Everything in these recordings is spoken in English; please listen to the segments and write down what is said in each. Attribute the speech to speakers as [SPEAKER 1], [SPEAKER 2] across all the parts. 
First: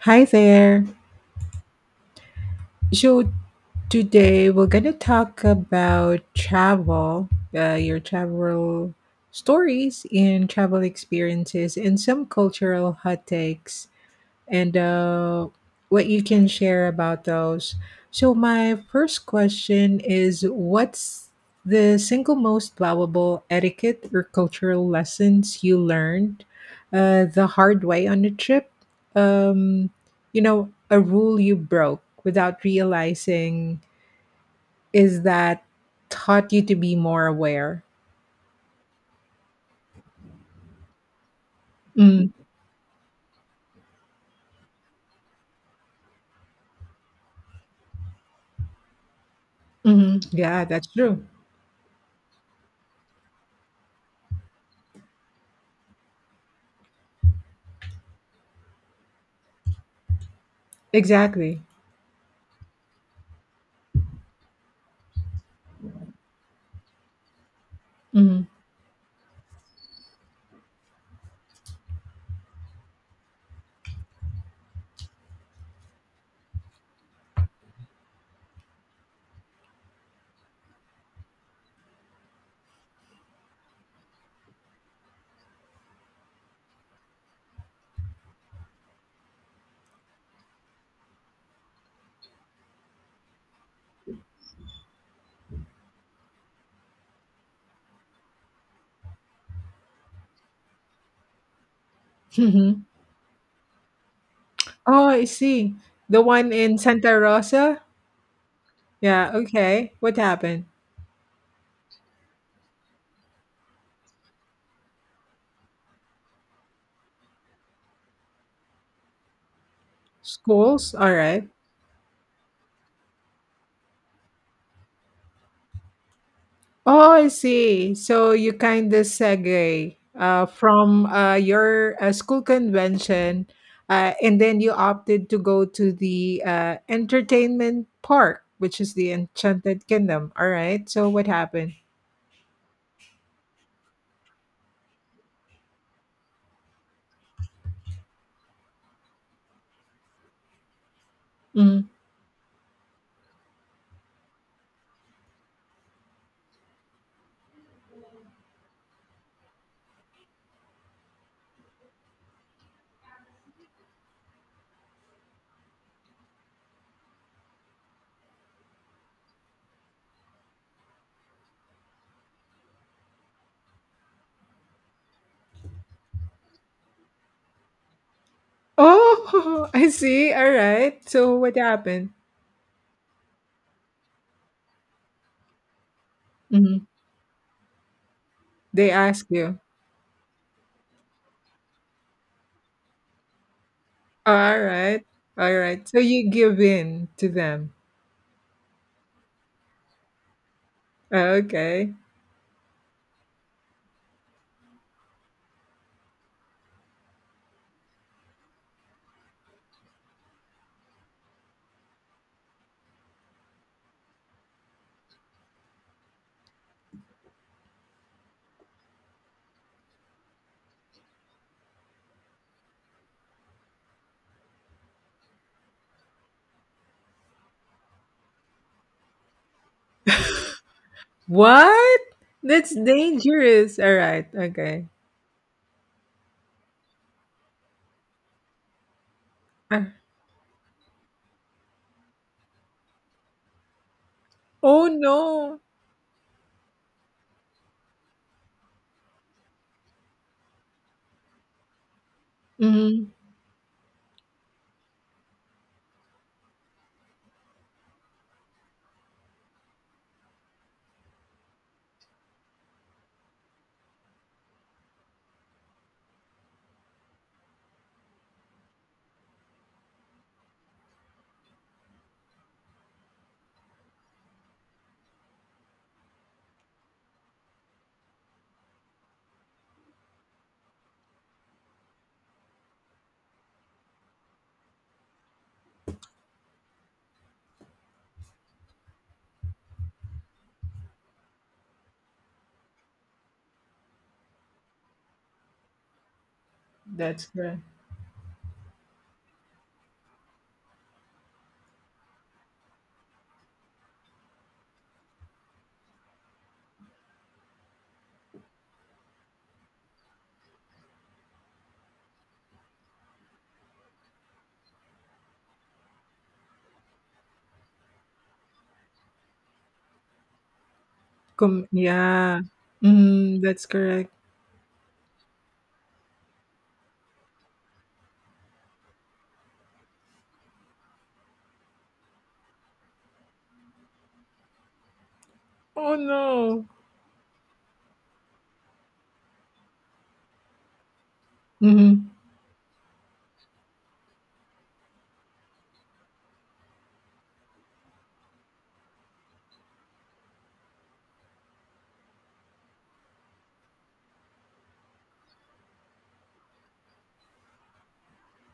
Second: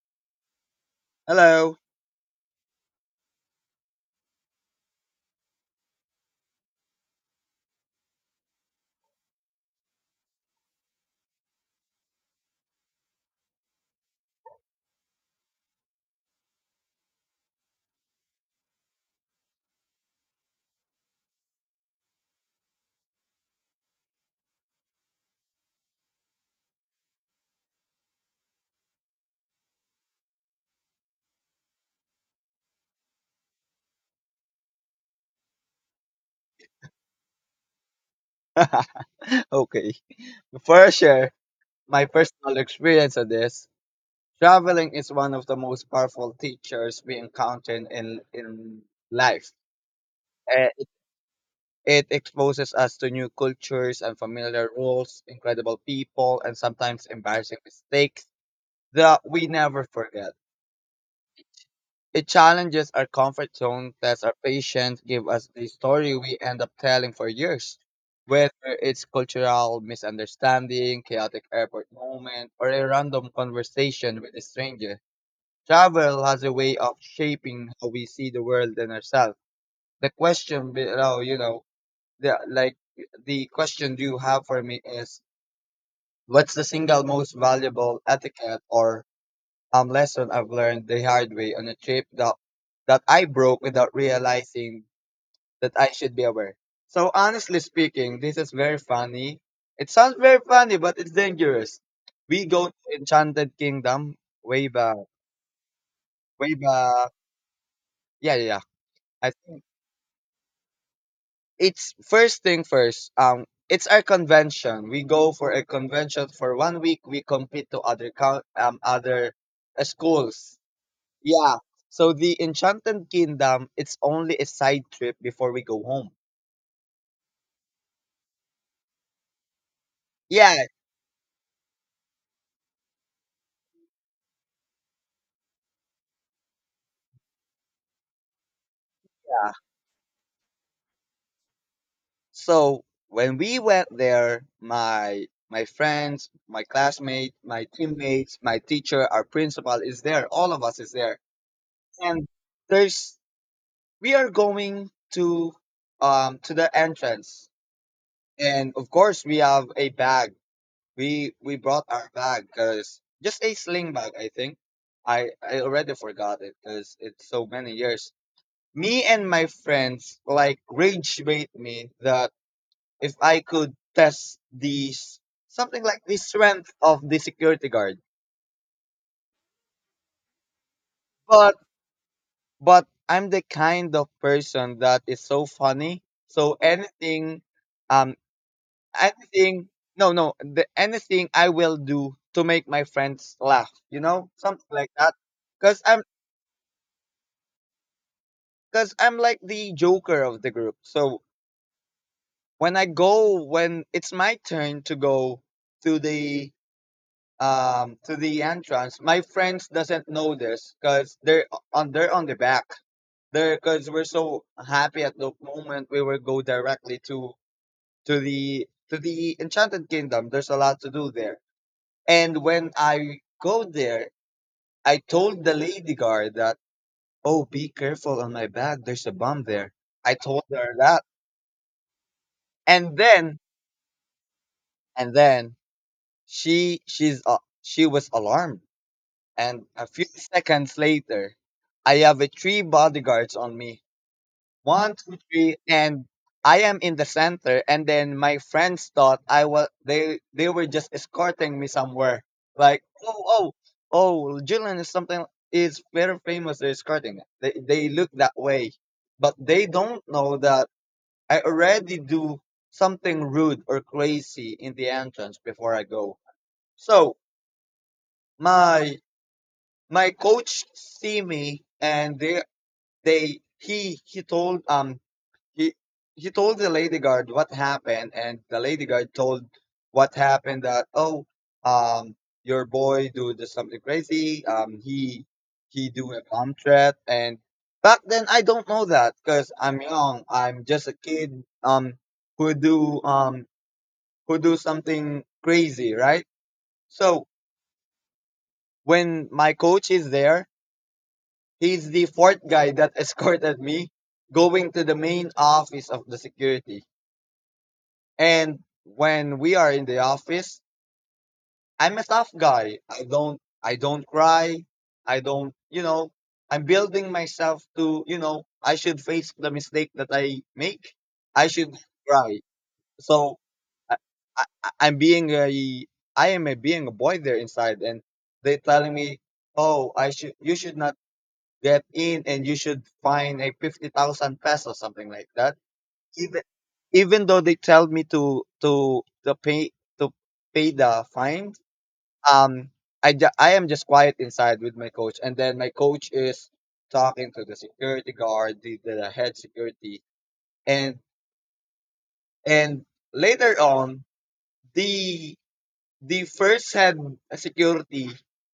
[SPEAKER 1] Hi there.
[SPEAKER 2] Hello.
[SPEAKER 1] So today we're gonna talk about travel, your travel stories and travel experiences, and some cultural hot takes and what you can share about those. So, my first question is: what's the single most valuable etiquette or cultural lessons you learned the hard way on the trip? Um, you know, a rule you broke without realizing is that taught you to be more aware.
[SPEAKER 2] Okay. For sure, my
[SPEAKER 1] Mm,
[SPEAKER 2] personal experience of this, traveling is one of the most powerful teachers we encounter in life.
[SPEAKER 1] mhm. Yeah,
[SPEAKER 2] Eh,
[SPEAKER 1] that's
[SPEAKER 2] It,
[SPEAKER 1] true.
[SPEAKER 2] it exposes us to new cultures, unfamiliar rules, incredible people, and sometimes embarrassing mistakes that we never forget.
[SPEAKER 1] Exactly.
[SPEAKER 2] It challenges our comfort zone, tests our patience, give us the story we end up telling for years.
[SPEAKER 1] Mm-hmm.
[SPEAKER 2] Whether it's cultural misunderstanding, chaotic airport moment, or a random conversation with a stranger, travel has a way of shaping how we see the world and ourselves. The question below, you know, the like the question you have for me is, what's the single most valuable etiquette or lesson I've learned the hard way on a trip that I broke without realizing that I should be aware. So honestly speaking, this is very funny. It sounds very funny, but it's dangerous. We go to Enchanted Kingdom way back,
[SPEAKER 1] Oh, I see. The one
[SPEAKER 2] way
[SPEAKER 1] in
[SPEAKER 2] back.
[SPEAKER 1] Santa Rosa?
[SPEAKER 2] Yeah, yeah, yeah.
[SPEAKER 1] Yeah,
[SPEAKER 2] I think
[SPEAKER 1] okay. What happened?
[SPEAKER 2] it's first thing first. It's our convention. We go for a convention for 1 week. We compete to other other schools.
[SPEAKER 1] Schools? All right.
[SPEAKER 2] Yeah. So the Enchanted Kingdom, it's only a side trip before we go home.
[SPEAKER 1] Oh, I see. So you kind of segue
[SPEAKER 2] Yeah,
[SPEAKER 1] from your school convention, and then you opted to go to the entertainment park, which is the
[SPEAKER 2] yeah.
[SPEAKER 1] Enchanted Kingdom. All right. So what happened?
[SPEAKER 2] So when we went there, my friends, my classmates, my teammates, my teacher, our principal is there. All of us is there.
[SPEAKER 1] Mhm.
[SPEAKER 2] And there's we are going to the entrance. And of course we have a bag. We brought our bag because just a sling bag, I think. I already forgot it because it's so many years. Me and my friends like rage bait me that if I could test these something like the strength of the security guard.
[SPEAKER 1] Oh, I see. All right. So what
[SPEAKER 2] But
[SPEAKER 1] happened?
[SPEAKER 2] but I'm the kind of person that is so funny. So
[SPEAKER 1] Mhm.
[SPEAKER 2] anything um
[SPEAKER 1] They asked you.
[SPEAKER 2] anything no no the anything I will do to make my friends laugh, you know,
[SPEAKER 1] All
[SPEAKER 2] something like
[SPEAKER 1] right.
[SPEAKER 2] that.
[SPEAKER 1] All right.
[SPEAKER 2] because
[SPEAKER 1] So
[SPEAKER 2] i'm
[SPEAKER 1] you give in to them.
[SPEAKER 2] because i'm like the joker of the group. So
[SPEAKER 1] Okay.
[SPEAKER 2] when I go when it's my turn to go to the to the entrance, my friends doesn't know this because they're on the back. They're Because we're so happy at the moment, we will go directly to to the Enchanted Kingdom. There's a lot to do there. And when I go there, I told the lady guard that, "Oh, be careful on my bag. There's a bomb there." I told her that,
[SPEAKER 1] What? That's
[SPEAKER 2] and then
[SPEAKER 1] dangerous. All right. Okay.
[SPEAKER 2] and then she was alarmed. And a
[SPEAKER 1] Ah,
[SPEAKER 2] few seconds later, I have a three bodyguards on me,
[SPEAKER 1] oh
[SPEAKER 2] one, two, three,
[SPEAKER 1] no.
[SPEAKER 2] and I am in the center. And then my friends thought I was they were just escorting me somewhere. Like,
[SPEAKER 1] Mm,
[SPEAKER 2] oh, Julian is something, is very famous. They're escorting. They look that way, but they don't know that I already do something rude or crazy in the entrance before I go. So my my coach see me, and they he told he he told the lady guard what happened, and the lady guard told what happened, that, "Oh, um your boy do the something crazy. He do a bomb threat." And back then I don't know that because I'm young, I'm just a kid, who do um who do something crazy, right?
[SPEAKER 1] that's
[SPEAKER 2] So
[SPEAKER 1] correct.
[SPEAKER 2] when my coach is there, he's the fourth guy that escorted me going to the main office of the security. And when we are in the office, I'm a tough guy. I don't cry. I don't, you know, I'm building myself to, you know, I should face the mistake that I make. I should not
[SPEAKER 1] Yeah.
[SPEAKER 2] cry. So
[SPEAKER 1] That's
[SPEAKER 2] I,
[SPEAKER 1] correct.
[SPEAKER 2] I'm being a I am a being a boy there inside, and they telling me, "Oh, I should you should not get in, and you should find a 50,000 pesos something like that."
[SPEAKER 1] Oh
[SPEAKER 2] even
[SPEAKER 1] no.
[SPEAKER 2] even though they tell me to pay the fine,
[SPEAKER 1] Mm-hmm.
[SPEAKER 2] um I am just quiet inside with my coach, and then my coach is talking to the security guard, the head security, and and later on, the the first head security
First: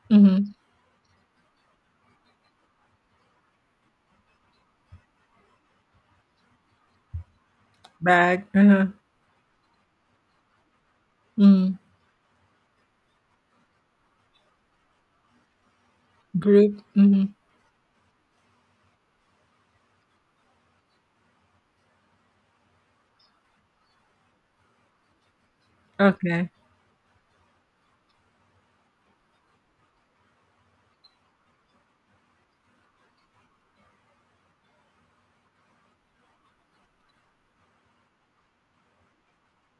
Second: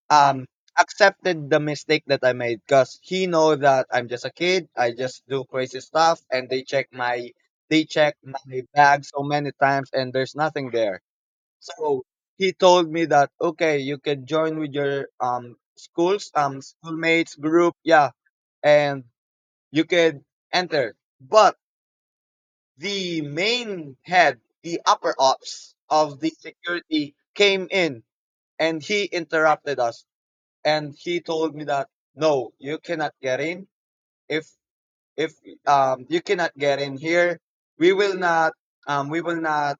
[SPEAKER 2] um
[SPEAKER 1] Mm-hmm.
[SPEAKER 2] accepted the mistake that I made because he know that I'm just a kid. I just do crazy stuff, and they check my, they check
[SPEAKER 1] Bag.
[SPEAKER 2] my
[SPEAKER 1] Uh-huh.
[SPEAKER 2] bag so many times, and there's nothing there.
[SPEAKER 1] Mm,
[SPEAKER 2] So he told me that, "Okay, you can join with your schools
[SPEAKER 1] group. Mm-hmm.
[SPEAKER 2] schoolmates group," yeah, and you can enter. But the main head, the upper ops of the
[SPEAKER 1] Okay.
[SPEAKER 2] security came in, and he interrupted us, and he told me that no, you cannot get in. If if You cannot get in here. we will not we will not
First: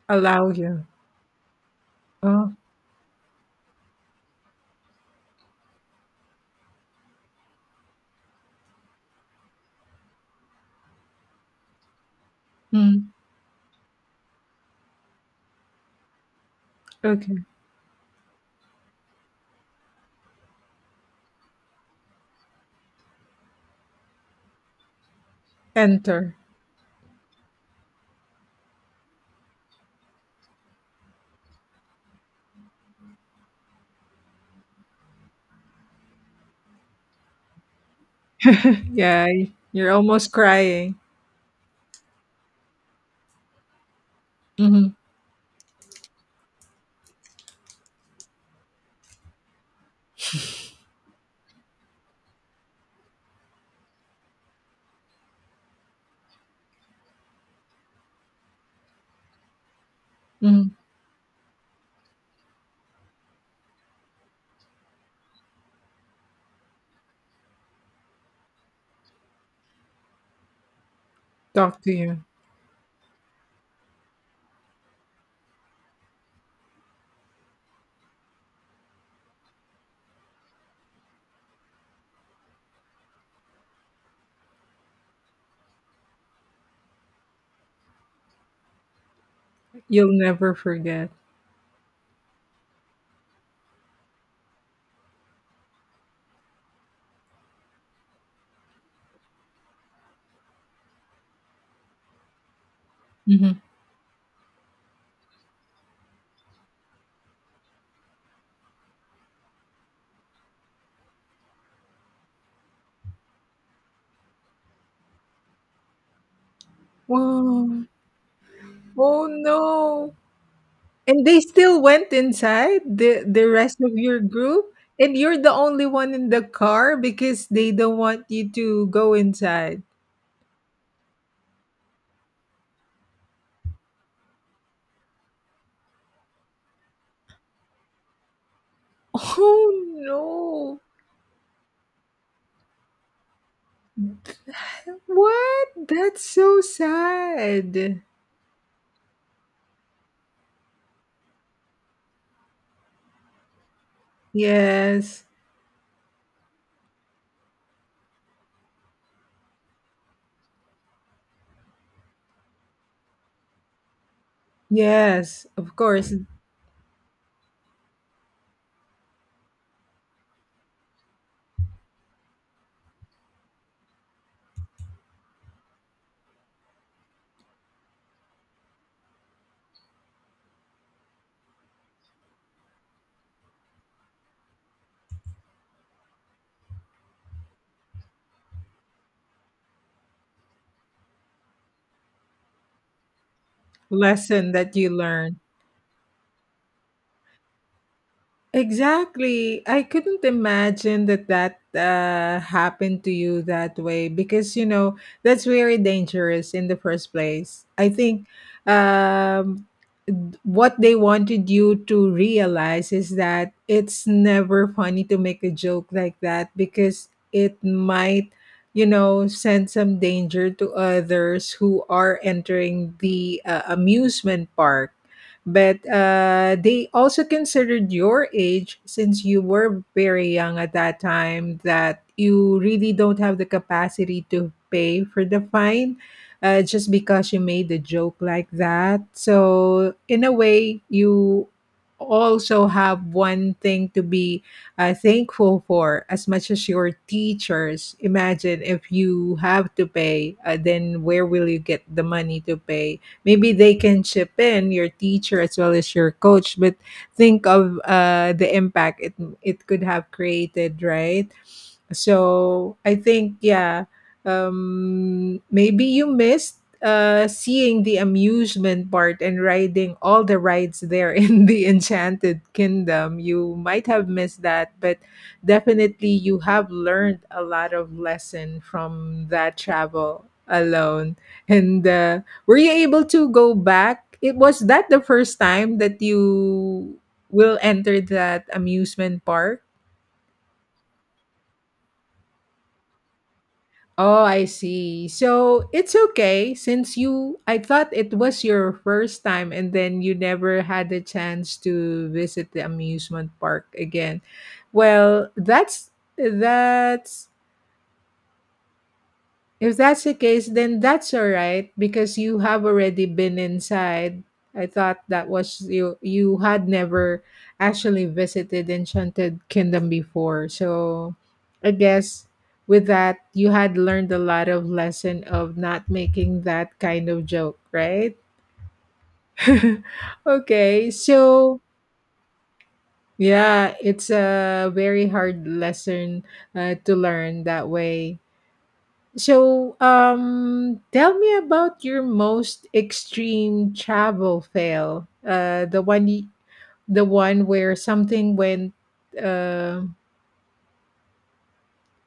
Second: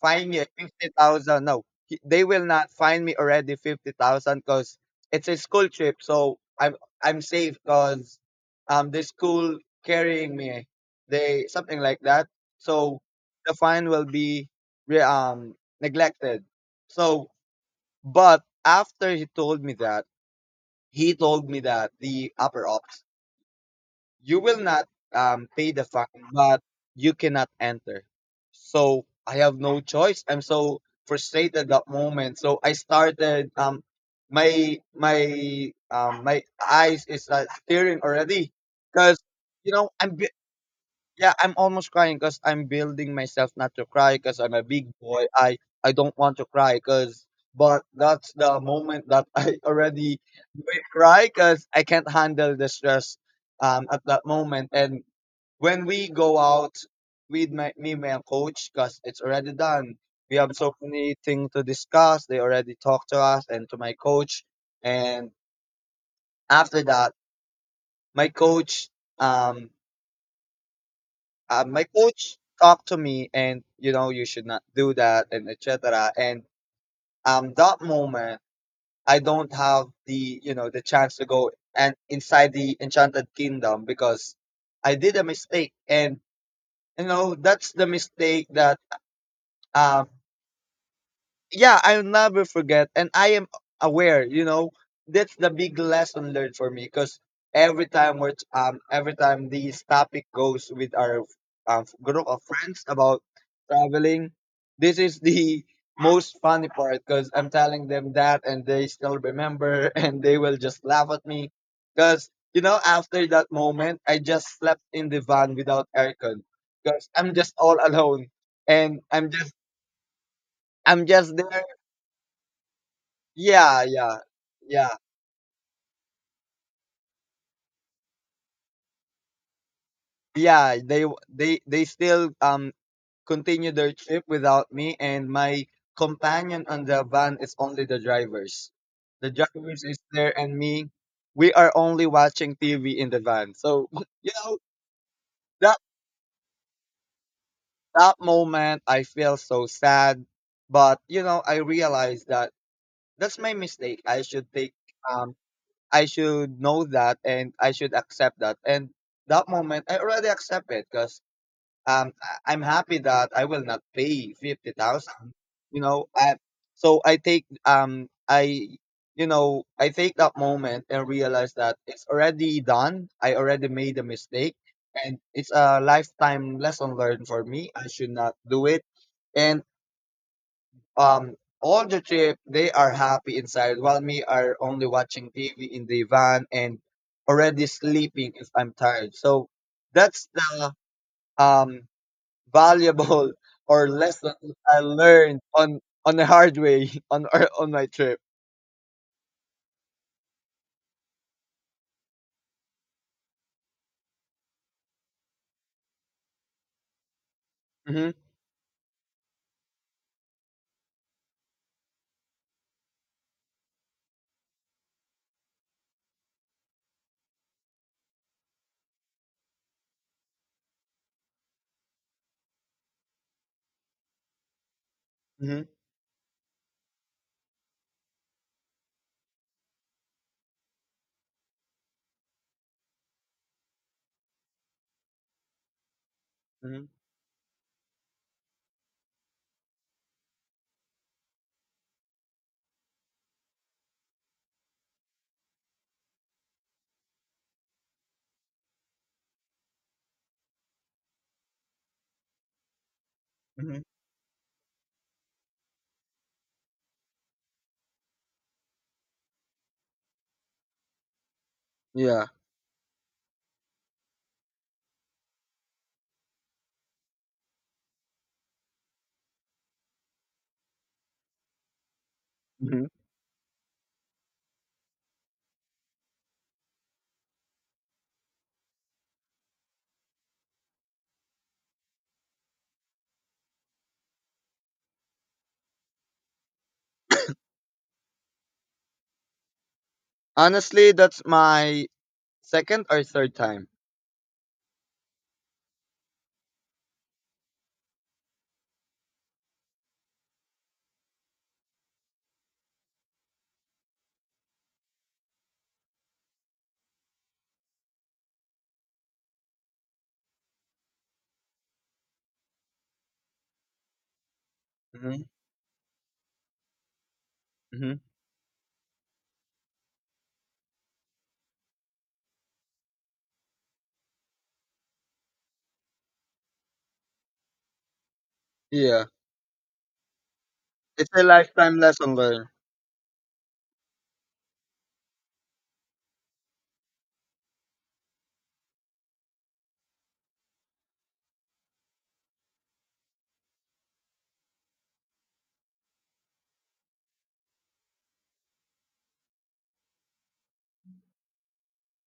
[SPEAKER 2] fine you
[SPEAKER 1] Allow you.
[SPEAKER 2] 50,000. No, he, they will
[SPEAKER 1] Oh.
[SPEAKER 2] not fine me already 50,000, cuz it's a school trip, so I'm safe, cuz the school carrying me, they something like that. So
[SPEAKER 1] Mm,
[SPEAKER 2] the fine will be re- um neglected. So
[SPEAKER 1] okay.
[SPEAKER 2] but after he told me that, he told me that the upper ops, you will not pay the fine,
[SPEAKER 1] Enter.
[SPEAKER 2] but you cannot enter. So I have no choice. I'm so frustrated that moment. So I started my eyes is tearing already because,
[SPEAKER 1] Yeah.
[SPEAKER 2] you know,
[SPEAKER 1] You're
[SPEAKER 2] I'm
[SPEAKER 1] almost crying.
[SPEAKER 2] yeah, I'm almost crying because I'm building myself not to cry because I'm a big
[SPEAKER 1] Mm-hmm.
[SPEAKER 2] boy. I don't want to cry because, but that's the moment that I already will cry because I can't handle the stress at that moment. And when we go out with my me and my coach because it's already done. We have so
[SPEAKER 1] Mm-hmm.
[SPEAKER 2] many things to discuss. They already talked to us and to my coach. And after that, my coach um
[SPEAKER 1] Talk
[SPEAKER 2] my
[SPEAKER 1] to you.
[SPEAKER 2] coach talked to me, and, you know, you should not do that and etc. And that moment I don't have the, you know, the chance to go and inside the Enchanted Kingdom because I did a mistake, and, you know, that's the mistake that um
[SPEAKER 1] You'll never forget.
[SPEAKER 2] yeah, I'll never forget. And I am aware, you know, that's the big lesson learned for me because every time we're, every time this topic goes with our group of friends about
[SPEAKER 1] Mhm.
[SPEAKER 2] traveling, this is the most funny part because I'm telling them that, and they still remember and they will just laugh at me because, you know, after that moment, I just slept in the van without aircon because I'm just all
[SPEAKER 1] Wow.
[SPEAKER 2] alone and
[SPEAKER 1] Oh, no.
[SPEAKER 2] I'm
[SPEAKER 1] And
[SPEAKER 2] just
[SPEAKER 1] they
[SPEAKER 2] there.
[SPEAKER 1] still went inside, the rest
[SPEAKER 2] yeah,
[SPEAKER 1] of
[SPEAKER 2] yeah,
[SPEAKER 1] your group,
[SPEAKER 2] yeah,
[SPEAKER 1] and you're the only one in the car because they don't want you to go inside.
[SPEAKER 2] yeah. They still continue their trip without me, and my companion on the van is only the drivers. The
[SPEAKER 1] Oh,
[SPEAKER 2] drivers is there, and
[SPEAKER 1] no.
[SPEAKER 2] me. We are only watching TV in the van. So you know that
[SPEAKER 1] What? That's so sad.
[SPEAKER 2] that moment, I feel so sad. But you know, I realize that that's my mistake. I should take
[SPEAKER 1] Yes.
[SPEAKER 2] um, I should know that, and I should accept that. And that moment, I already accept it, 'cause I- I'm happy that I will not pay 50,000.
[SPEAKER 1] Yes, of
[SPEAKER 2] You know,
[SPEAKER 1] course.
[SPEAKER 2] so I take I you know, I take that moment and realize that it's already done. I already made a mistake, and it's a lifetime lesson learned for me. I should not do it. And um, all the trip they are happy inside, while me are only watching TV in the van and already sleeping if I'm tired. So that's the um valuable or lesson
[SPEAKER 1] Lesson that
[SPEAKER 2] I
[SPEAKER 1] you learned.
[SPEAKER 2] learned on the hard way on my trip.
[SPEAKER 1] Exactly. I couldn't imagine that happened to you that way because, you know, that's very dangerous in the first place. I
[SPEAKER 2] hmm
[SPEAKER 1] think um, what they wanted you to realize is that it's never funny to make a joke like that because it might, you know, send some danger to others who are entering the amusement park,
[SPEAKER 2] hmm
[SPEAKER 1] but they also considered your age, since you were very young at that time, that you really don't have the capacity to pay for the fine
[SPEAKER 2] hmm
[SPEAKER 1] just because you made a joke like that. So, in a way, you also have one thing to be thankful for as much as your teachers. Imagine if you have to pay, then where will you get the money to pay? Maybe they
[SPEAKER 2] hmm
[SPEAKER 1] can chip in your teacher as well as your coach, but think of the impact it could have created, right?
[SPEAKER 2] Yeah.
[SPEAKER 1] So I think, yeah, maybe you missed seeing the amusement part and riding all the rides there in the Enchanted
[SPEAKER 2] hmm
[SPEAKER 1] Kingdom. You might have missed that, but definitely you have learned a lot of lesson from that travel alone. And were you able to go back? It was that the first time that you will enter that amusement park?
[SPEAKER 2] Honestly, that's my second or third time.
[SPEAKER 1] Oh, I see. So it's okay since you, I thought it was your first time and then you never had a chance to visit the amusement park again. Well, that's If that's the case, then that's all right because you have already been inside. I thought
[SPEAKER 2] hmm
[SPEAKER 1] that was you had never
[SPEAKER 2] hmm
[SPEAKER 1] actually visited Enchanted Kingdom before. So I guess with that you had learned a lot of lesson of not making that kind of joke, right?
[SPEAKER 2] Yeah,
[SPEAKER 1] Okay.
[SPEAKER 2] it's a
[SPEAKER 1] So
[SPEAKER 2] lifetime lesson learned.
[SPEAKER 1] yeah, it's a very hard lesson to learn that way. So, tell me about your most extreme travel fail. The one where something went uh,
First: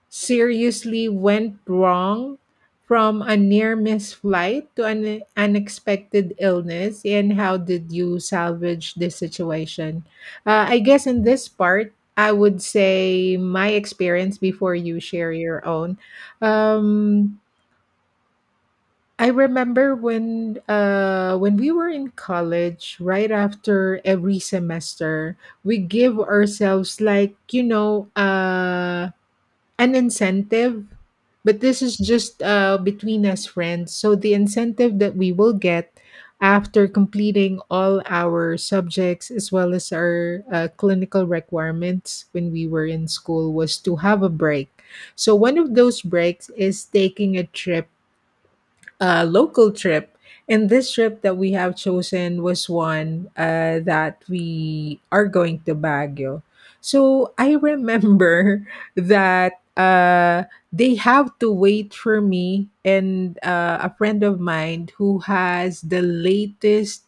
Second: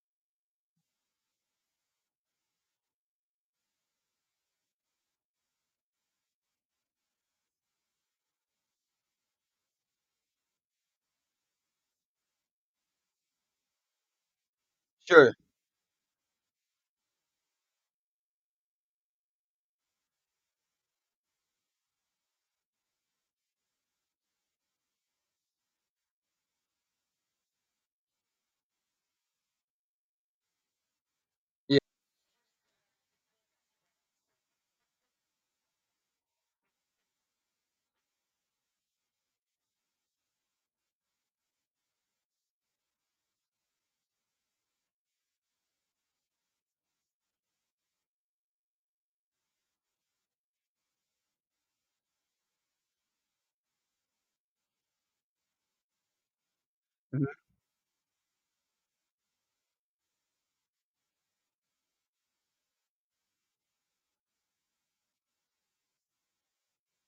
[SPEAKER 1] seriously went wrong, from a near miss flight to an unexpected illness, and how did you salvage this situation? I guess in this part, I would say my experience before you share
[SPEAKER 2] Sure.
[SPEAKER 1] your own. Um, I remember when we were in college, right after every semester, we give ourselves like you know an incentive, but
[SPEAKER 2] Yeah.
[SPEAKER 1] this is just between us friends. So the incentive that we will get after completing all our subjects as well as our clinical requirements when we were in school was to have a break. So one of those breaks is taking a trip, local trip. And this trip that we have chosen was one that we are going to Baguio. So
[SPEAKER 2] hmm
[SPEAKER 1] I remember that they have to wait for me and a friend of mine who has the latest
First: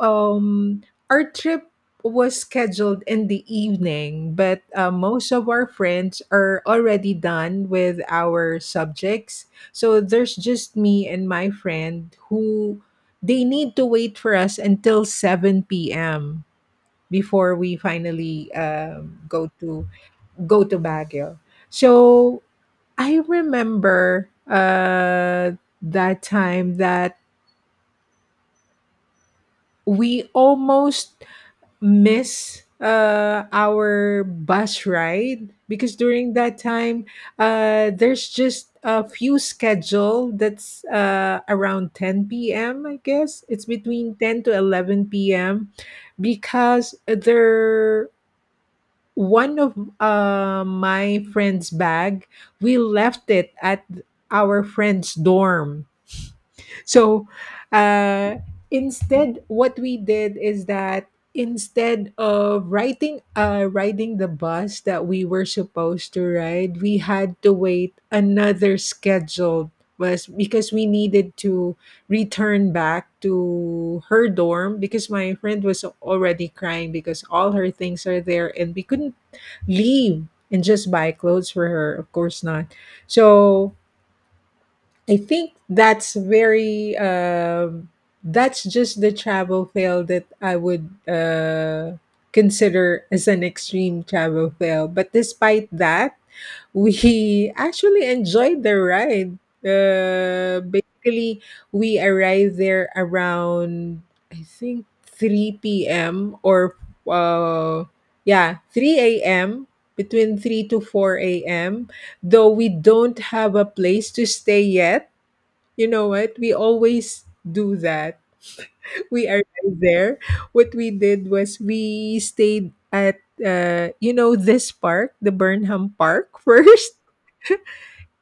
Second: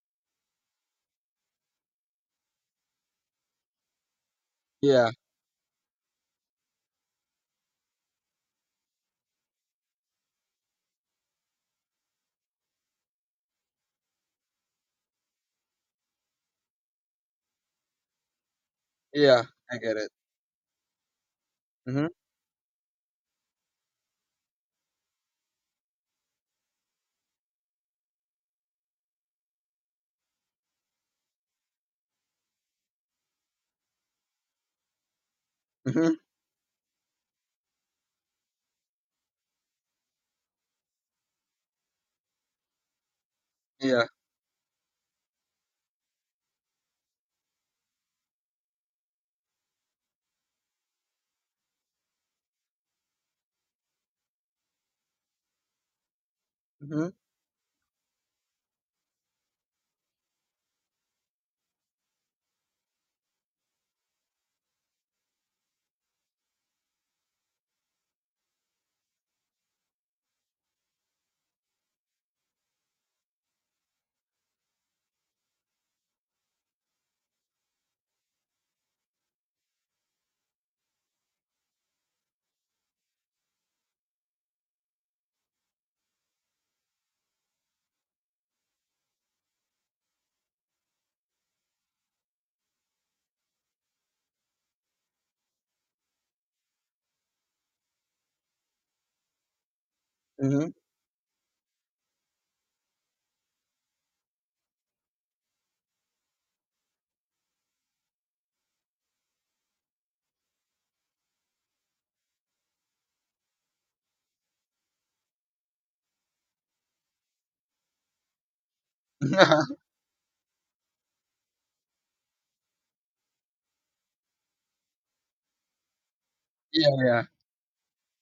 [SPEAKER 1] um our trip was scheduled in the evening, but
[SPEAKER 2] Yeah.
[SPEAKER 1] most of our friends are already done with our subjects, so there's just me and my friend who they need to wait for us until 7 p.m before we finally
[SPEAKER 2] Yeah,
[SPEAKER 1] go
[SPEAKER 2] I
[SPEAKER 1] to
[SPEAKER 2] get it.
[SPEAKER 1] go to Baguio.
[SPEAKER 2] hmm
[SPEAKER 1] So I remember that time that we almost miss our bus ride because
[SPEAKER 2] hmm
[SPEAKER 1] during that time there's just a few schedule that's around 10 p.m, I guess it's
[SPEAKER 2] Yeah.
[SPEAKER 1] between 10 to 11 p.m because there one of my friend's bag, we left it at our friend's dorm.
[SPEAKER 2] hmm
[SPEAKER 1] So uh, instead, what we did is that instead of riding, riding the bus that we were supposed to ride, we had to wait another scheduled was because we needed to return back to her dorm because my friend was already crying because all her things are there and we couldn't leave and just buy clothes for her, of course not. So I think that's very that's just the travel fail that I would consider as an extreme travel fail. But despite that, we actually enjoyed the ride.
[SPEAKER 2] hmm
[SPEAKER 1] Basically, we arrived there around I think three p.m. or uh, yeah, three a.m. Between three to four a.m. Though we don't have a place to stay yet. You know what? We always do that. We are
[SPEAKER 2] yeah.
[SPEAKER 1] right there. What we did was we stayed at you know this park, the Burnham Park, first
[SPEAKER 2] Yeah.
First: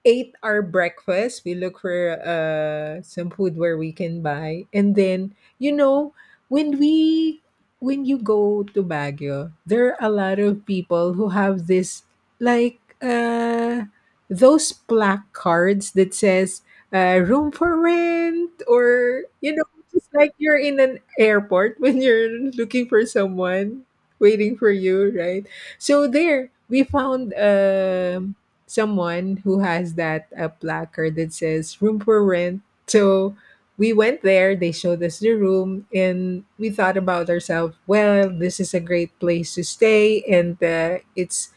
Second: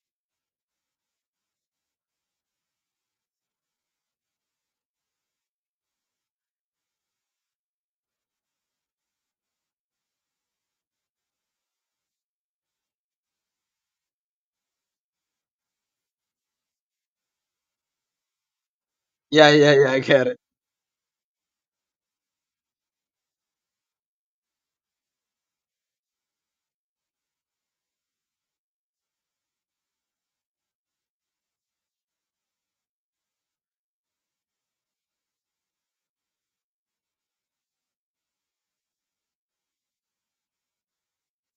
[SPEAKER 1] ate our breakfast. We look for some food where we can buy. And then, you know, when we when you go to Baguio, there are a lot of people who have this like uh those placards that says room for rent, or
[SPEAKER 2] Yeah.
[SPEAKER 1] you know,
[SPEAKER 2] Yeah. Yeah, I
[SPEAKER 1] just
[SPEAKER 2] get
[SPEAKER 1] like
[SPEAKER 2] it.
[SPEAKER 1] you're in an airport when you're looking for someone waiting for you, right? So there we found someone who has that placard that says room for rent. So we went there, they showed us the room, and we thought about ourselves, well, this is a great place to stay, and it's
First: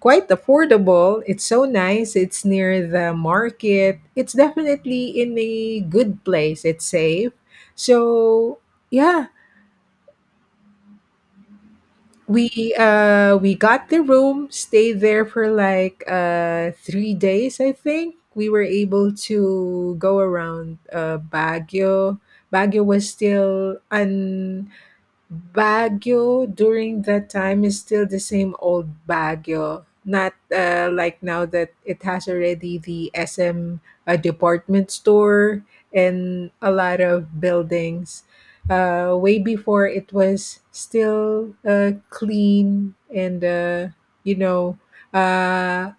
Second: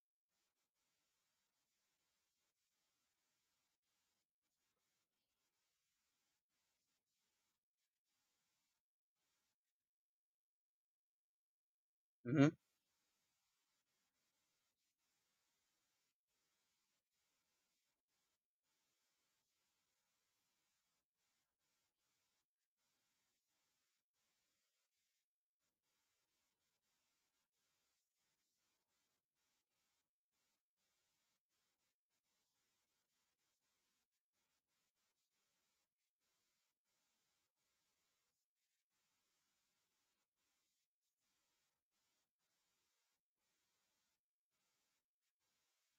[SPEAKER 1] quite affordable. It's so nice. It's near the market. It's definitely in a good place. It's safe. So, yeah,
[SPEAKER 2] hmm
[SPEAKER 1] we got the room, stayed there for like 3 days. I think we were able to go around baguio was still un Baguio during that time is still the same old Baguio, not like now that it has already the SM department store and a lot of buildings. Way before it was still clean and you know uh,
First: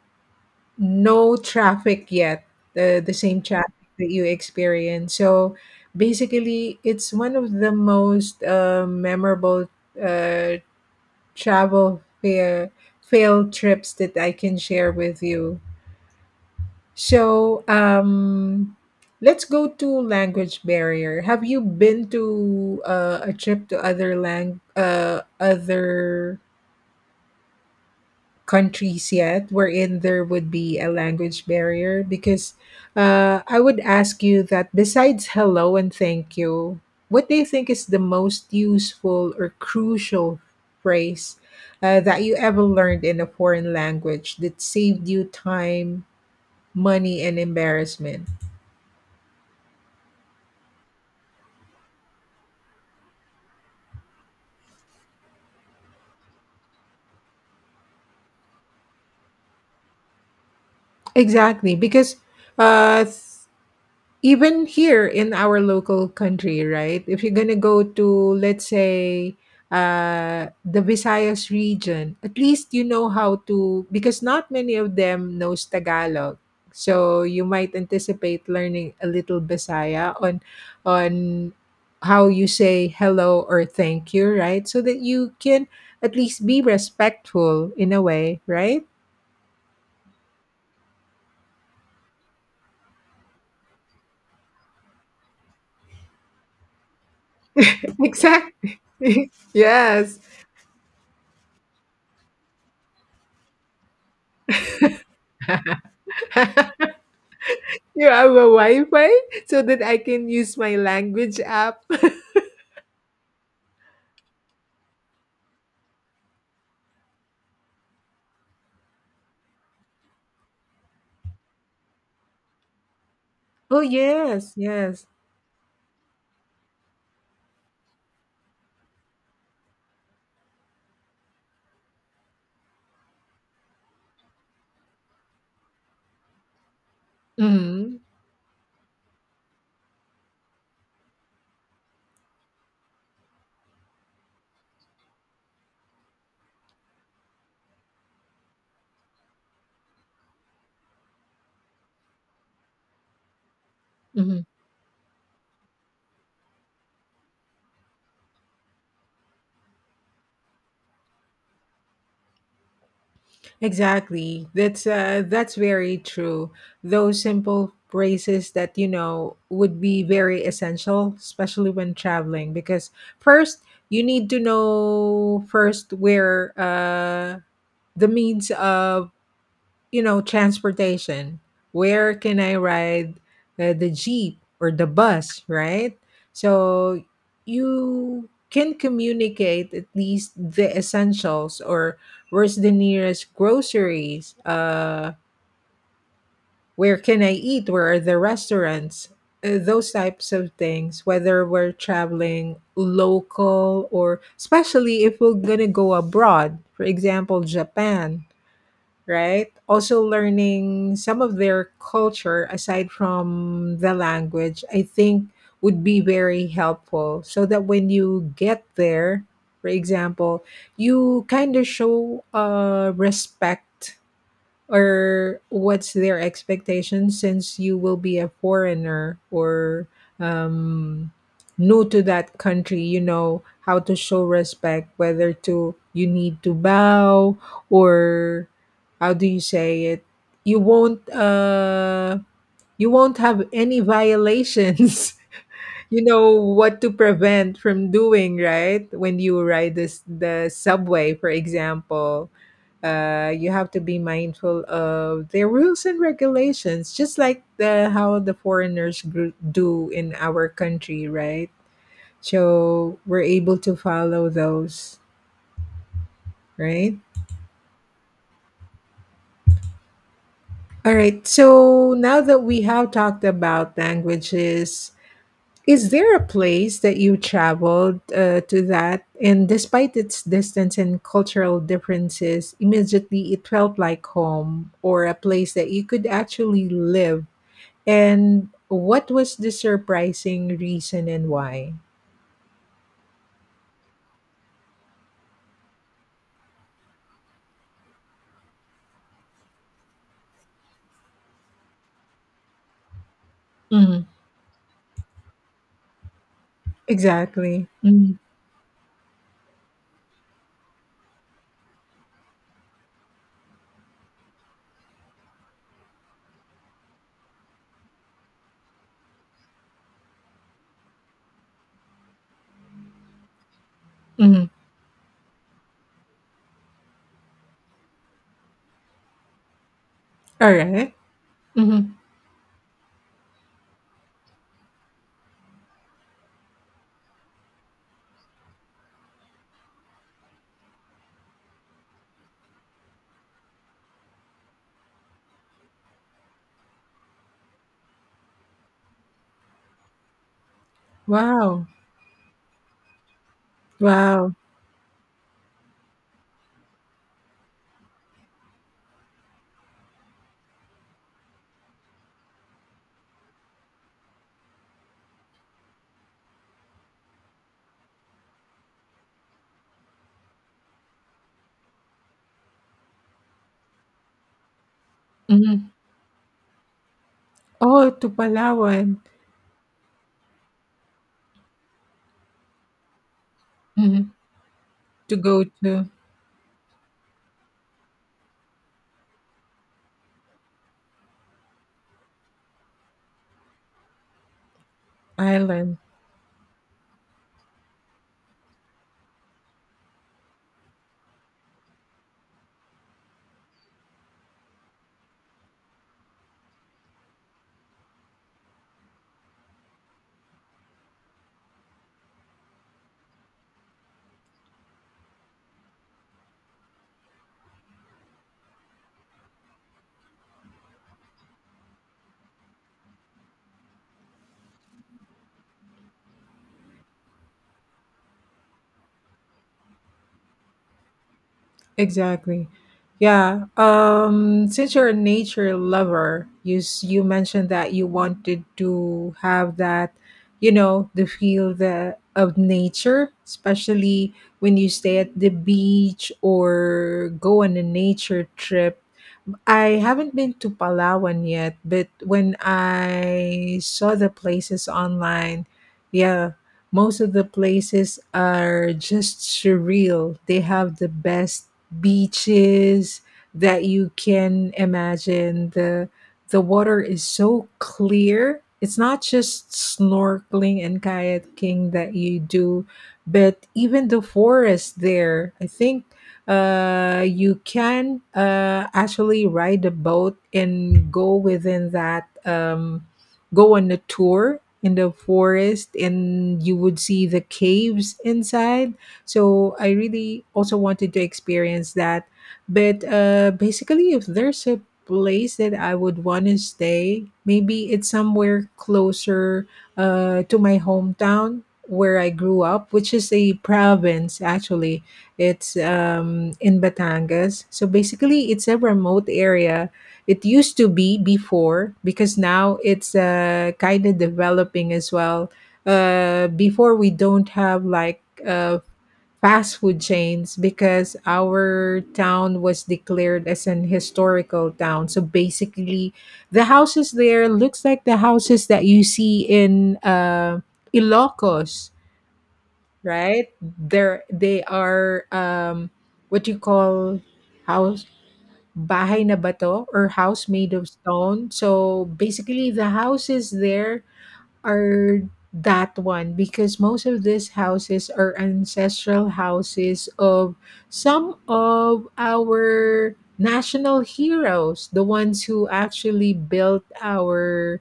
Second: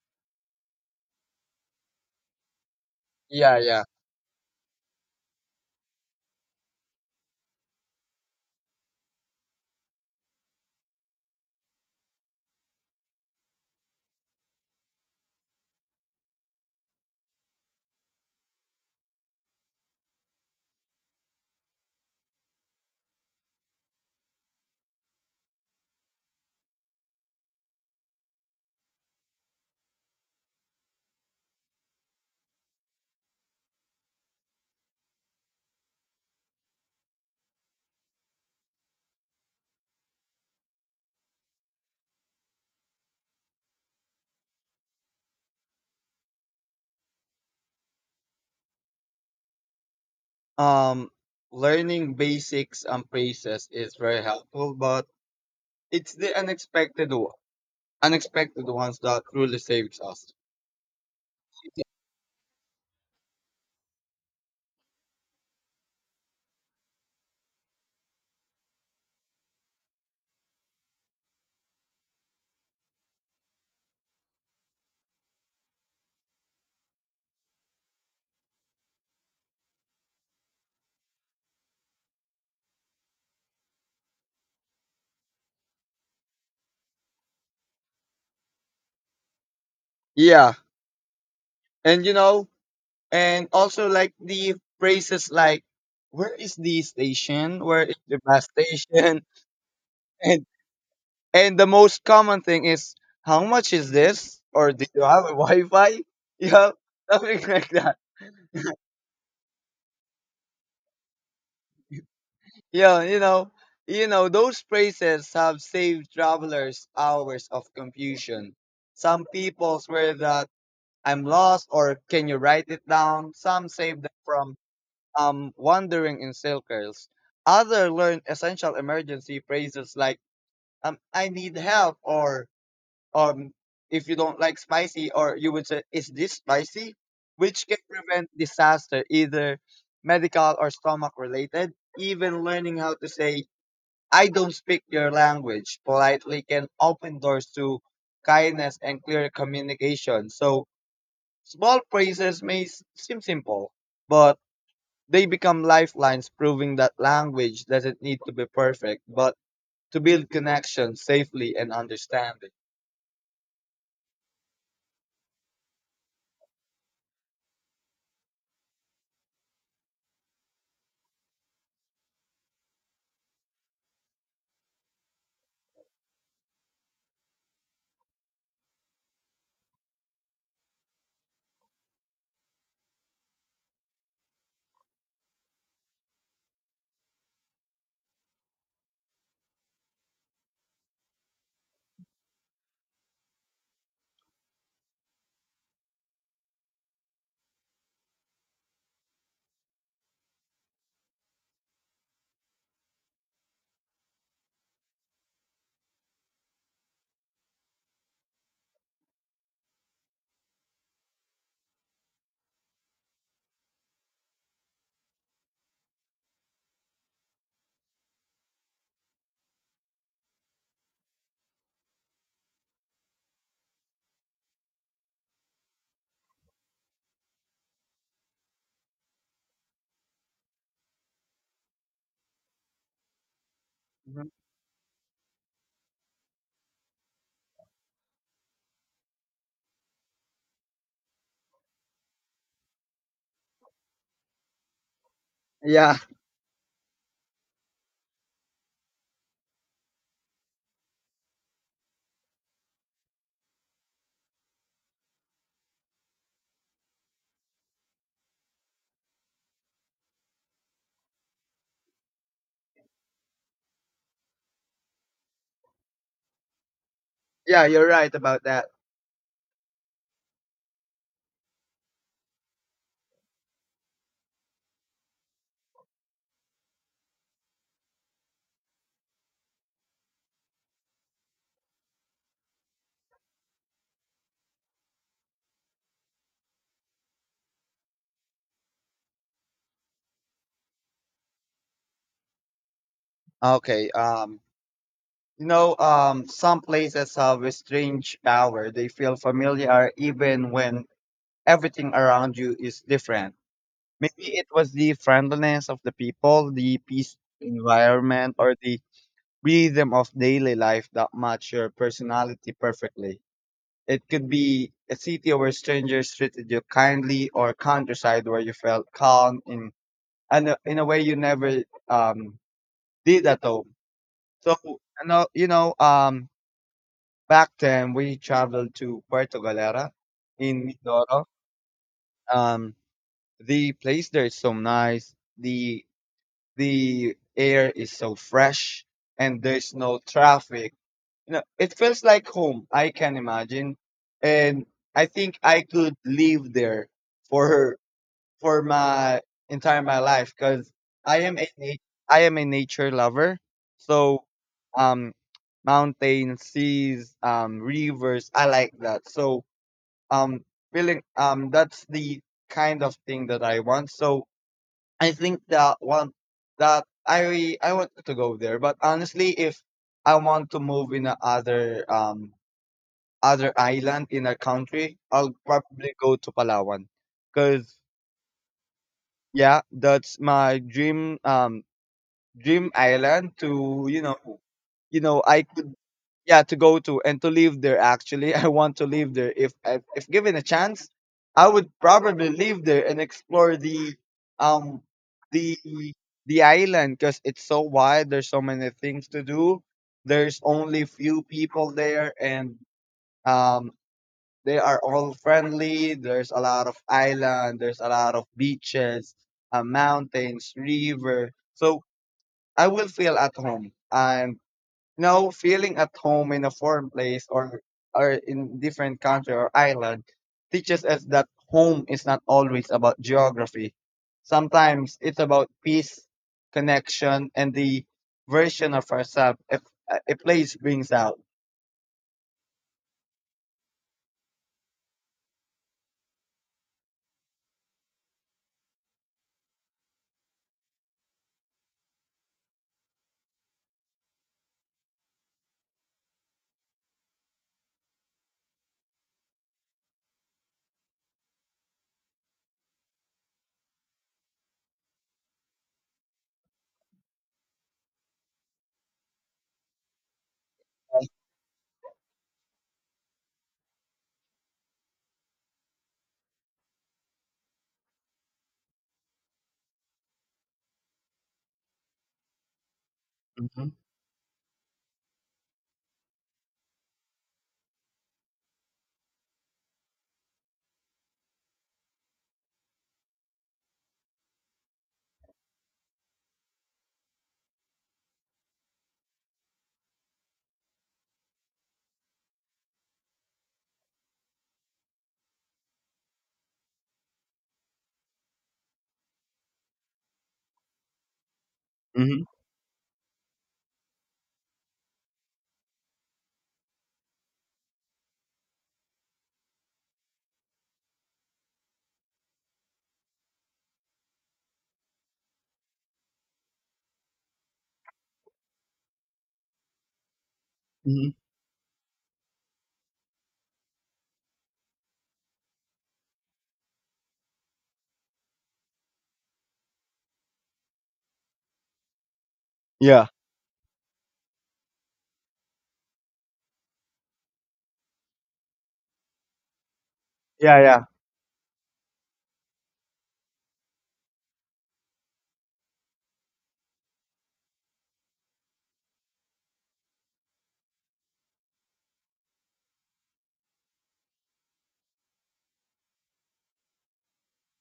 [SPEAKER 1] no traffic yet, the same
[SPEAKER 2] Yeah. Yeah.
[SPEAKER 1] traffic that you experience. So basically, it's one of the most memorable uh, travel fair fail trips that I can share with you. So let's go to language barrier. Have you been to a trip to other countries yet wherein there would be a language barrier? Because I would ask you that besides hello and thank you, what do you think is the most useful or crucial phrase that you ever learned in a foreign language that saved you time, money, and embarrassment?
[SPEAKER 2] Um, Learning basics and phrases is very helpful, but it's the unexpected one, unexpected ones that truly saves us.
[SPEAKER 1] Exactly. Because uh, even here in our local country, right? If you're gonna go to, let's say, the Visayas region, at least you know how to, because not many of them knows Tagalog. So you might anticipate learning a little Bisaya on how you say hello or thank you, right? So that you can at least be respectful in a way, right?
[SPEAKER 2] Yeah, and you know, and also like the phrases like, "Where is the station? Where is the bus
[SPEAKER 1] Exactly.
[SPEAKER 2] station?"
[SPEAKER 1] Yes.
[SPEAKER 2] And and the most common thing is, "How much is this?" Or, "Do you have a Wi-Fi?" Yeah, something like that.
[SPEAKER 1] You have a Wi-Fi so that I can use my language app.
[SPEAKER 2] Yeah, you know, you know, those phrases have saved travelers hours of confusion. Some people swear that, "I'm lost," or, "Can you write it down?" Some
[SPEAKER 1] Oh
[SPEAKER 2] save them
[SPEAKER 1] yes,
[SPEAKER 2] from
[SPEAKER 1] yes.
[SPEAKER 2] wandering in circles. Other learn essential emergency phrases like "I need help," or um if you don't like spicy, or you would say, "Is this spicy?" Which can
[SPEAKER 1] Mhm,
[SPEAKER 2] prevent disaster either medical or stomach related. Even learning how to say, "I don't speak your language," politely can open doors to kindness and clear communication. So small phrases may seem simple, but
[SPEAKER 1] mhm.
[SPEAKER 2] they become lifelines, proving that language doesn't need to be perfect, but to build connection safely and understanding.
[SPEAKER 1] Exactly. That's very true. Those simple phrases that you know would be very essential, especially when traveling, because first you need to know first where the means of, you know, transportation. Where can I ride the jeep or the bus, right? So you can communicate at least the essentials, or where's the nearest groceries, where can I eat, where are the restaurants, those types of things, whether we're traveling local or especially if we're going to go abroad, for example, Japan, right? Also, learning some of their culture aside from the language, I think would be very helpful so that when you get there, for example, you kind of show respect, or what's their expectation since you will be a foreigner or um, new to that country. You know how to show
[SPEAKER 2] Mhm.
[SPEAKER 1] respect, whether to you need to bow or how do you say it, you won't uh you won't have any violations.
[SPEAKER 2] Yeah,
[SPEAKER 1] You know what to prevent from doing, right? When you ride this the subway, for example, you have to be mindful of their rules and regulations, just like the how the foreigners do in our country, right? So we're able to follow those, right?
[SPEAKER 2] yeah, you're right about that.
[SPEAKER 1] All right. So now that we have talked about languages, is there a place that you traveled to that, and despite its distance and cultural differences, immediately it felt like home, or a place that you could actually live? And what was the surprising reason and why?
[SPEAKER 2] Okay, some places have a strange power. They feel familiar even when everything around you is different.
[SPEAKER 1] Mhm,
[SPEAKER 2] Maybe it was the friendliness of the people, the peace
[SPEAKER 1] exactly. Mhm,
[SPEAKER 2] environment, or the rhythm of daily life that matched your personality perfectly. It could be a city where strangers treated you kindly, or countryside where you felt calm in a way you never um, did at home.
[SPEAKER 1] mhm,
[SPEAKER 2] So know, you know, um, back then we traveled to Puerto Galera in
[SPEAKER 1] alright.
[SPEAKER 2] Mindoro.
[SPEAKER 1] Mhm.
[SPEAKER 2] Um, the place there is so nice. The air is so fresh and there's no traffic. It feels like home. I can imagine. And I think I could live there for for my entire my life because i am a
[SPEAKER 1] Wow,
[SPEAKER 2] na- I am a nature lover. So,
[SPEAKER 1] wow.
[SPEAKER 2] um mountains, seas, rivers, I like that. So, um feeling, that's the kind of thing that I want. So I think that one, that I want to go there. But honestly, if I want to move in a other island in a country, I'll
[SPEAKER 1] Mhm.
[SPEAKER 2] probably go to Palawan, cause
[SPEAKER 1] Oh, to Palawan.
[SPEAKER 2] yeah, that's my dream island to,
[SPEAKER 1] Mhm, to go
[SPEAKER 2] I could,
[SPEAKER 1] to
[SPEAKER 2] yeah, to go to and to live there, actually. I want to live there, if, given a chance. I would probably live there and explore um the
[SPEAKER 1] island.
[SPEAKER 2] the island because it's so wide. There's so many things to do. There's only few people there, and um they are all friendly. There's a lot of island, there's a lot of beaches, mountains, river. So I will feel at home. And you feeling at home in a foreign place, or in different country or island, teaches us that home is not always about geography. Sometimes it's about peace, connection, and the version of ourselves a place brings out.
[SPEAKER 1] Exactly. Yeah. Since you're a nature lover, you mentioned that you wanted to have that, you know, the feel the of nature, especially when you stay at the beach or go on a nature trip. I haven't been to Palawan yet, but when I saw the places online, yeah, most of the places are just surreal. They have the best beaches that you can imagine. The water is so clear. It's not just snorkeling and kayaking that you do, but
[SPEAKER 2] Mhm,
[SPEAKER 1] even the forest there. I think you can actually ride a boat and go within that go on a tour in the forest, and you would see the caves inside. So I really also wanted to experience that, but basically, if there's a place that I would want to stay, maybe it's somewhere closer to my hometown, where I
[SPEAKER 2] mhm,
[SPEAKER 1] grew up, which is a province actually. It's, in Batangas. So basically, it's a remote area. It used to be before, because now it's kind of developing as well. Before, we don't have like fast food chains, because
[SPEAKER 2] mhm.
[SPEAKER 1] our town was declared as an historical town. So basically, the houses there looks like the houses that you see in Ilocos,
[SPEAKER 2] Yeah,
[SPEAKER 1] right? They are what you call, house, bahay na bato, or house made
[SPEAKER 2] yeah,
[SPEAKER 1] of
[SPEAKER 2] yeah,
[SPEAKER 1] stone. So basically the houses there are that one, because most of these houses are ancestral houses of some of our national heroes. The ones who actually built our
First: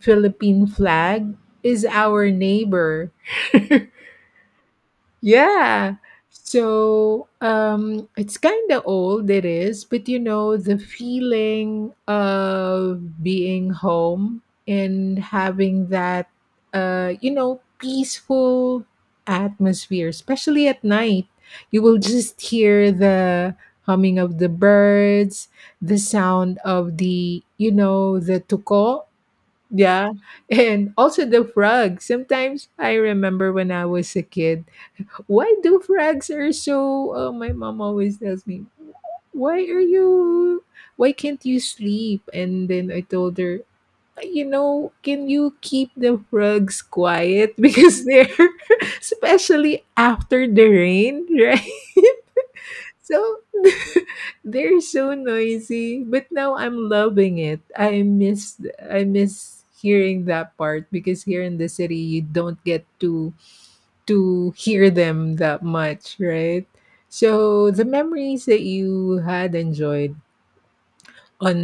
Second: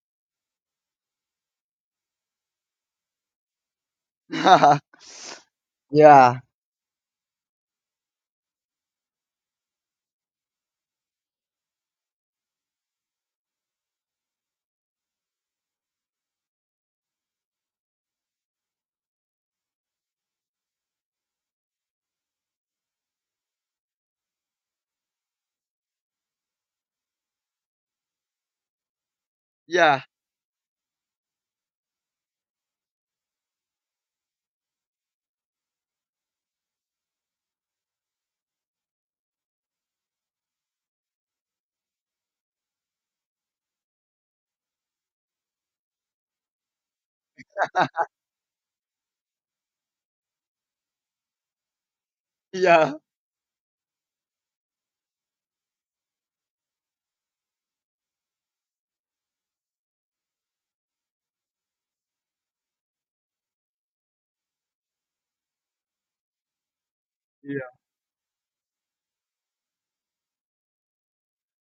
[SPEAKER 1] Philippine flag is our neighbor. Yeah.
[SPEAKER 2] yeah,
[SPEAKER 1] So it's kind of old it is, but you know the feeling of being home and having that you know, peaceful atmosphere, especially at night. You will just hear the humming of the birds, the sound of the, you know, the tuko,
[SPEAKER 2] yeah,
[SPEAKER 1] yeah, and also the frogs. Sometimes I remember when I was a kid, why do frogs are so my mom always tells me, why are you, why can't you sleep? And then I told her, you know, can you keep the frogs quiet? Because they're, especially after the rain, right?
[SPEAKER 2] yeah,
[SPEAKER 1] So they're so noisy, but now I'm loving it. I miss hearing that part, because here in the city you don't get to hear them that much, right? So
[SPEAKER 2] yeah.
[SPEAKER 1] the memories that you had enjoyed on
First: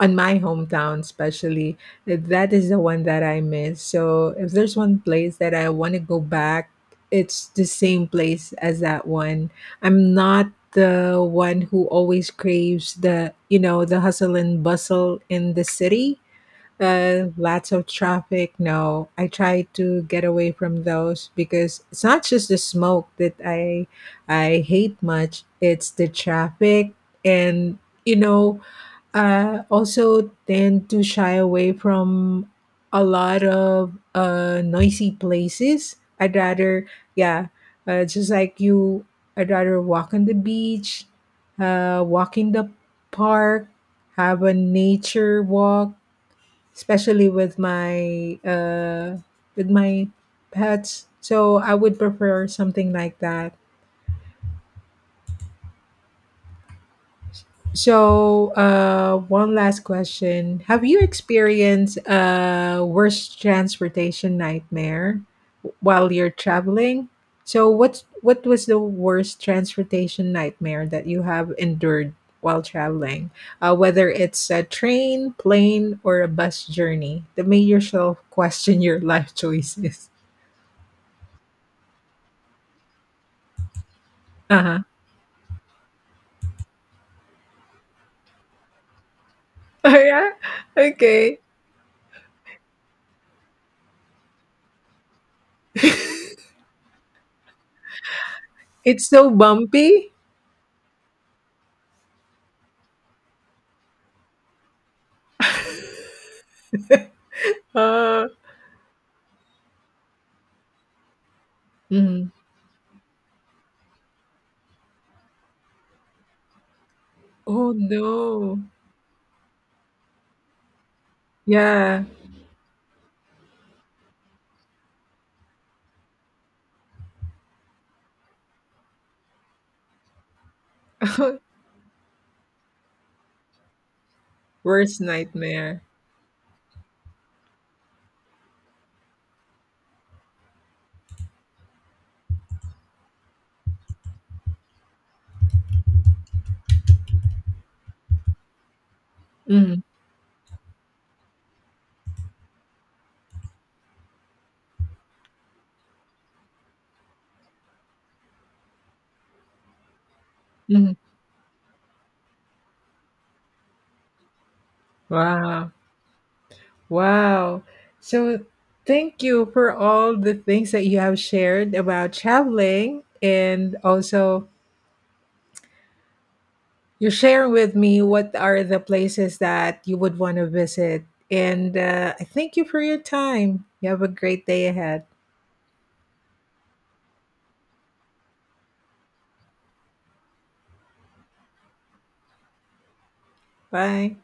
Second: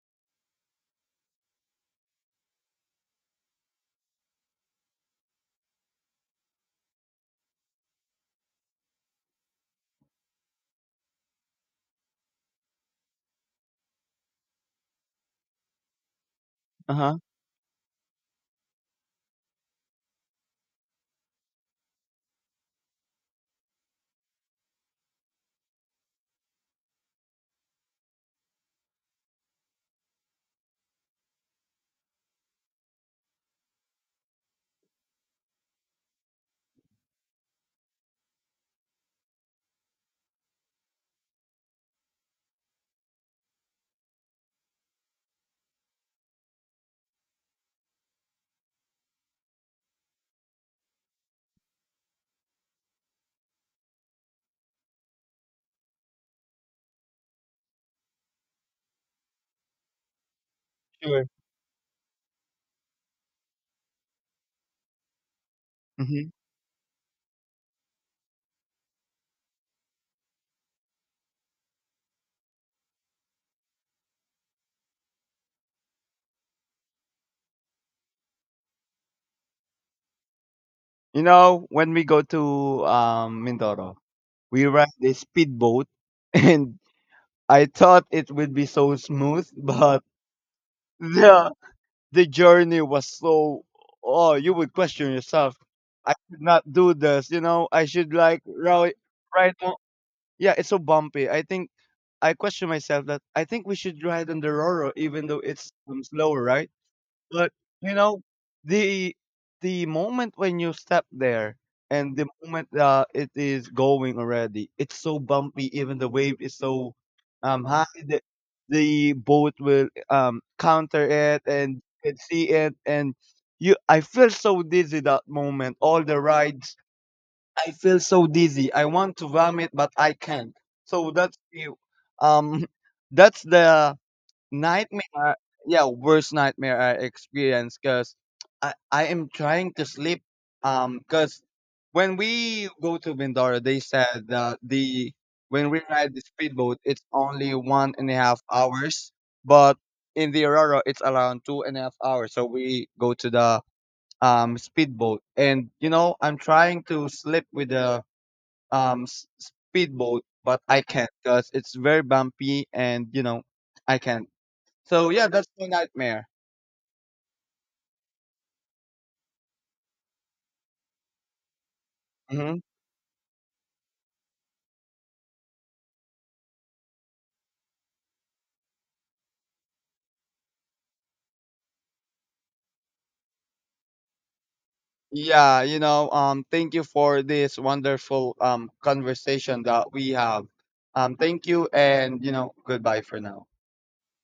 [SPEAKER 1] on my hometown especially, that is the one that I miss. So if there's one place that I want to go back, it's the same place as that one. I'm not the one who always craves the, you know, the hustle and bustle in the city.
[SPEAKER 2] Uh huh.
[SPEAKER 1] Lots of traffic. No, I try to get away from those, because it's not just the smoke that I hate much. It's the traffic, and you know, also tend to shy away from a lot of noisy places. I'd rather, yeah, just like you, I'd rather walk on the beach, walk in the park, have a nature walk, especially with my pets. So I would prefer something like that. So one last question: have you
[SPEAKER 2] Sure.
[SPEAKER 1] experienced a worst transportation nightmare while
[SPEAKER 2] Hmm.
[SPEAKER 1] you're traveling? So what was the worst transportation nightmare that you have endured while traveling, whether it's a train, plane, or a bus journey, the major yourself question your life choices?
[SPEAKER 2] You know, when we go to Mindoro, we
[SPEAKER 1] Uh-huh.
[SPEAKER 2] ride a speedboat, and I thought it would be so smooth,
[SPEAKER 1] Oh,
[SPEAKER 2] but
[SPEAKER 1] yeah? Okay.
[SPEAKER 2] the the journey was so. Oh, you would question yourself. I should not do this. You know, I should like ride
[SPEAKER 1] It's so
[SPEAKER 2] ride. on-
[SPEAKER 1] bumpy?
[SPEAKER 2] Yeah, it's so bumpy. I think I question myself that I think we should ride on the Roro, even though it's slower, right? But, you know,
[SPEAKER 1] Uh,
[SPEAKER 2] the the moment when you step there, and the
[SPEAKER 1] mhm.
[SPEAKER 2] moment it is going already, it's so bumpy. Even the wave is so
[SPEAKER 1] Oh,
[SPEAKER 2] high that
[SPEAKER 1] no.
[SPEAKER 2] the boat will counter it, and
[SPEAKER 1] Yeah.
[SPEAKER 2] you can see it. And I feel so dizzy that moment. All the rides, I feel so dizzy. I want to vomit, but I can't. So that's the um, that's the
[SPEAKER 1] Worst
[SPEAKER 2] nightmare,
[SPEAKER 1] nightmare.
[SPEAKER 2] yeah, worst nightmare I experienced because I am trying to sleep. Because when we go to Mindoro, they said that the when we ride the speedboat, it's only 1.5 hours, but
[SPEAKER 1] Mhm,
[SPEAKER 2] in the Aurora, it's around 2.5 hours. So we go to the speedboat, and, I'm trying to sleep with the um s- speedboat, but I
[SPEAKER 1] mhm.
[SPEAKER 2] can't because it's very bumpy, and, I can't. So yeah, that's my
[SPEAKER 1] Wow.
[SPEAKER 2] nightmare.
[SPEAKER 1] Wow. So, thank you for all the things that you have shared about
[SPEAKER 2] Hmm.
[SPEAKER 1] traveling, and also you share with me what are the places that you would want to visit. And I thank you for your time. You have a great day ahead.
[SPEAKER 2] Yeah, thank you for this wonderful conversation that we have. Thank you, and, goodbye for now.
[SPEAKER 1] Bye.